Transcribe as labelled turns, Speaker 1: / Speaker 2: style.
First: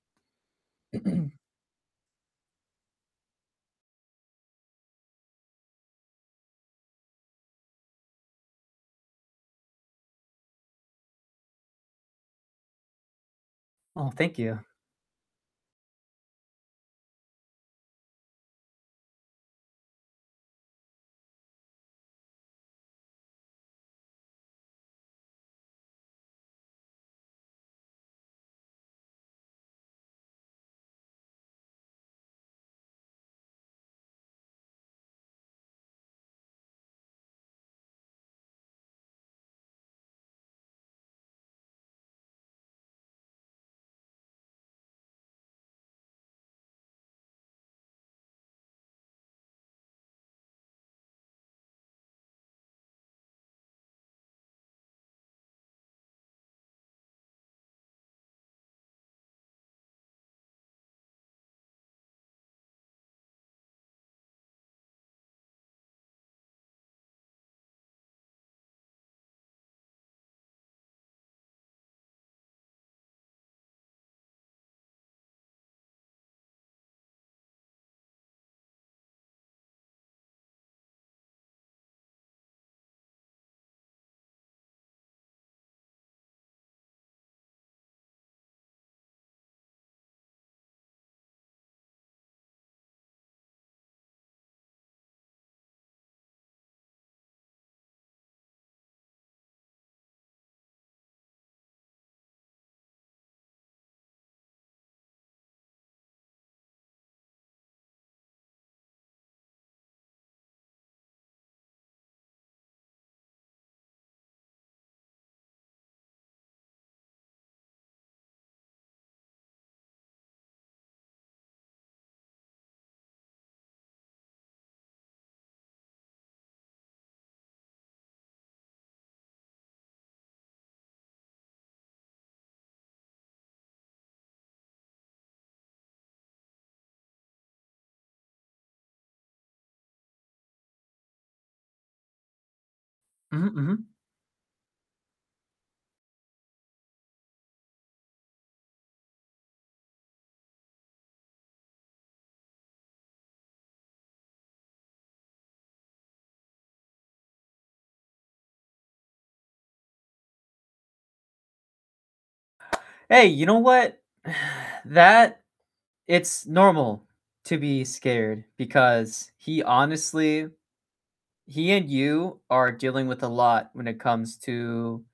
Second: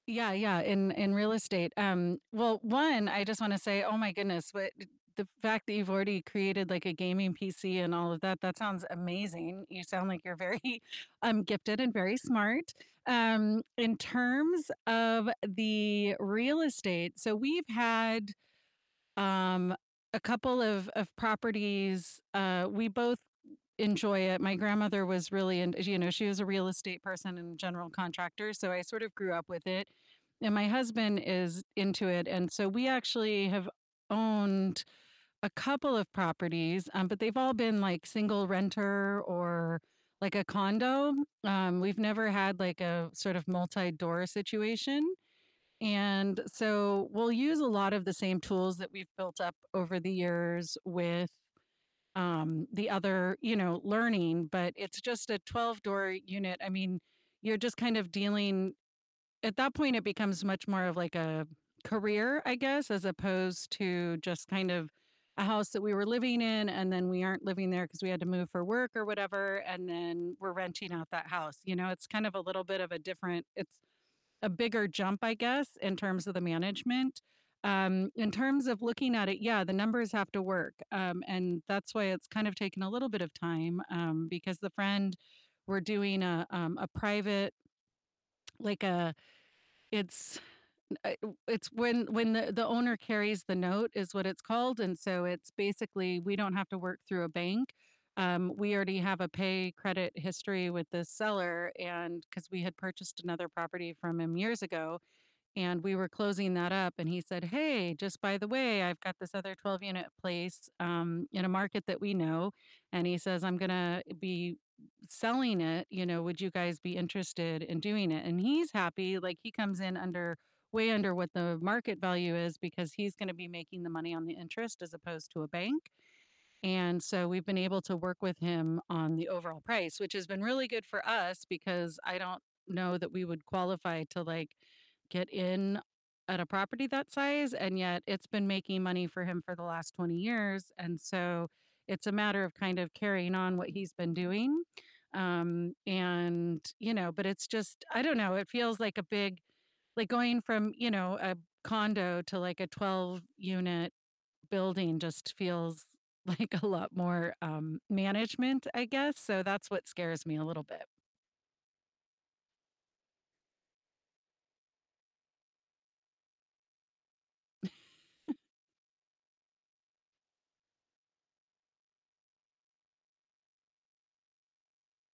Speaker 1: Yeah, yeah, in in real estate, um, well, 1, I just wanna say, oh my goodness, what uh, the fact that you've already created, like, a gaming PC and all of that, that sounds amazing. You sound like you're very, um, gifted and very smart. Um, in
Speaker 2: Oh, thank you.
Speaker 1: terms of the real estate, so we've had, um, a couple of of properties, uh, we both enjoy it. My grandmother was really int you know, she was a real estate person and general contractor, so I sort of grew up with it, and my husband is into it, and so we actually have owned a couple of properties, um, but they've all been, like, single-renter or, like, a condo, um, we've never had, like, a sort of multi-door situation, and so we'll use a lot of the same tools that we've built up over the years with, um, the other, you know, learning, but it's just a twelve-door unit. I mean, you're just kind of dealing at that point, it becomes much more of like a career, I guess, as opposed to just kind of a house that we were living in and then we aren't living there 'cause we had to move for work or whatever, and then we're renting out that house. You know, it's kind of a little bit of a different it's a bigger jump, I guess, in terms of the management. Um, in terms of looking at it, yeah, the numbers have to work, um, and that's why it's kind of taken a little bit of time, um, because the friend we're doing a um, a private like a it's, u a u it's when when the the owner carries the note is what it's called, and so it's basically we don't have to work through a bank, um, we already have a pay credit history with the seller and 'cause we had purchased another property from him years ago, and we were closing that up and he said, "Hey, just by the way, I've got this other twelve-unit place," um, in a market that we know, and he says, "I'm gonna be selling it, you know, would you guys be interested in doing it?" And he's happy, like, he comes in under way under what the market value is because he's gonna be making the money on the interest as opposed to a bank. And so we've been able to work with him on the overall price, which has been really good for us because I don't know that we would qualify to, like, get in at a property that size, and yet it's been making money for him for the last 20 years, and so it's a matter of kind of carrying
Speaker 2: Mhm,
Speaker 1: on what he's
Speaker 2: mhm.
Speaker 1: been doing, um, and you know, but it's just I don't know, it feels like a big like, going from, you know, a condo to like a twelve-unit building just feels like a lot more, um, management, I guess, so that's what scares me a little bit.
Speaker 2: Hey, you know what? that it's normal to be scared because he honestly he and you are dealing with a lot when it comes to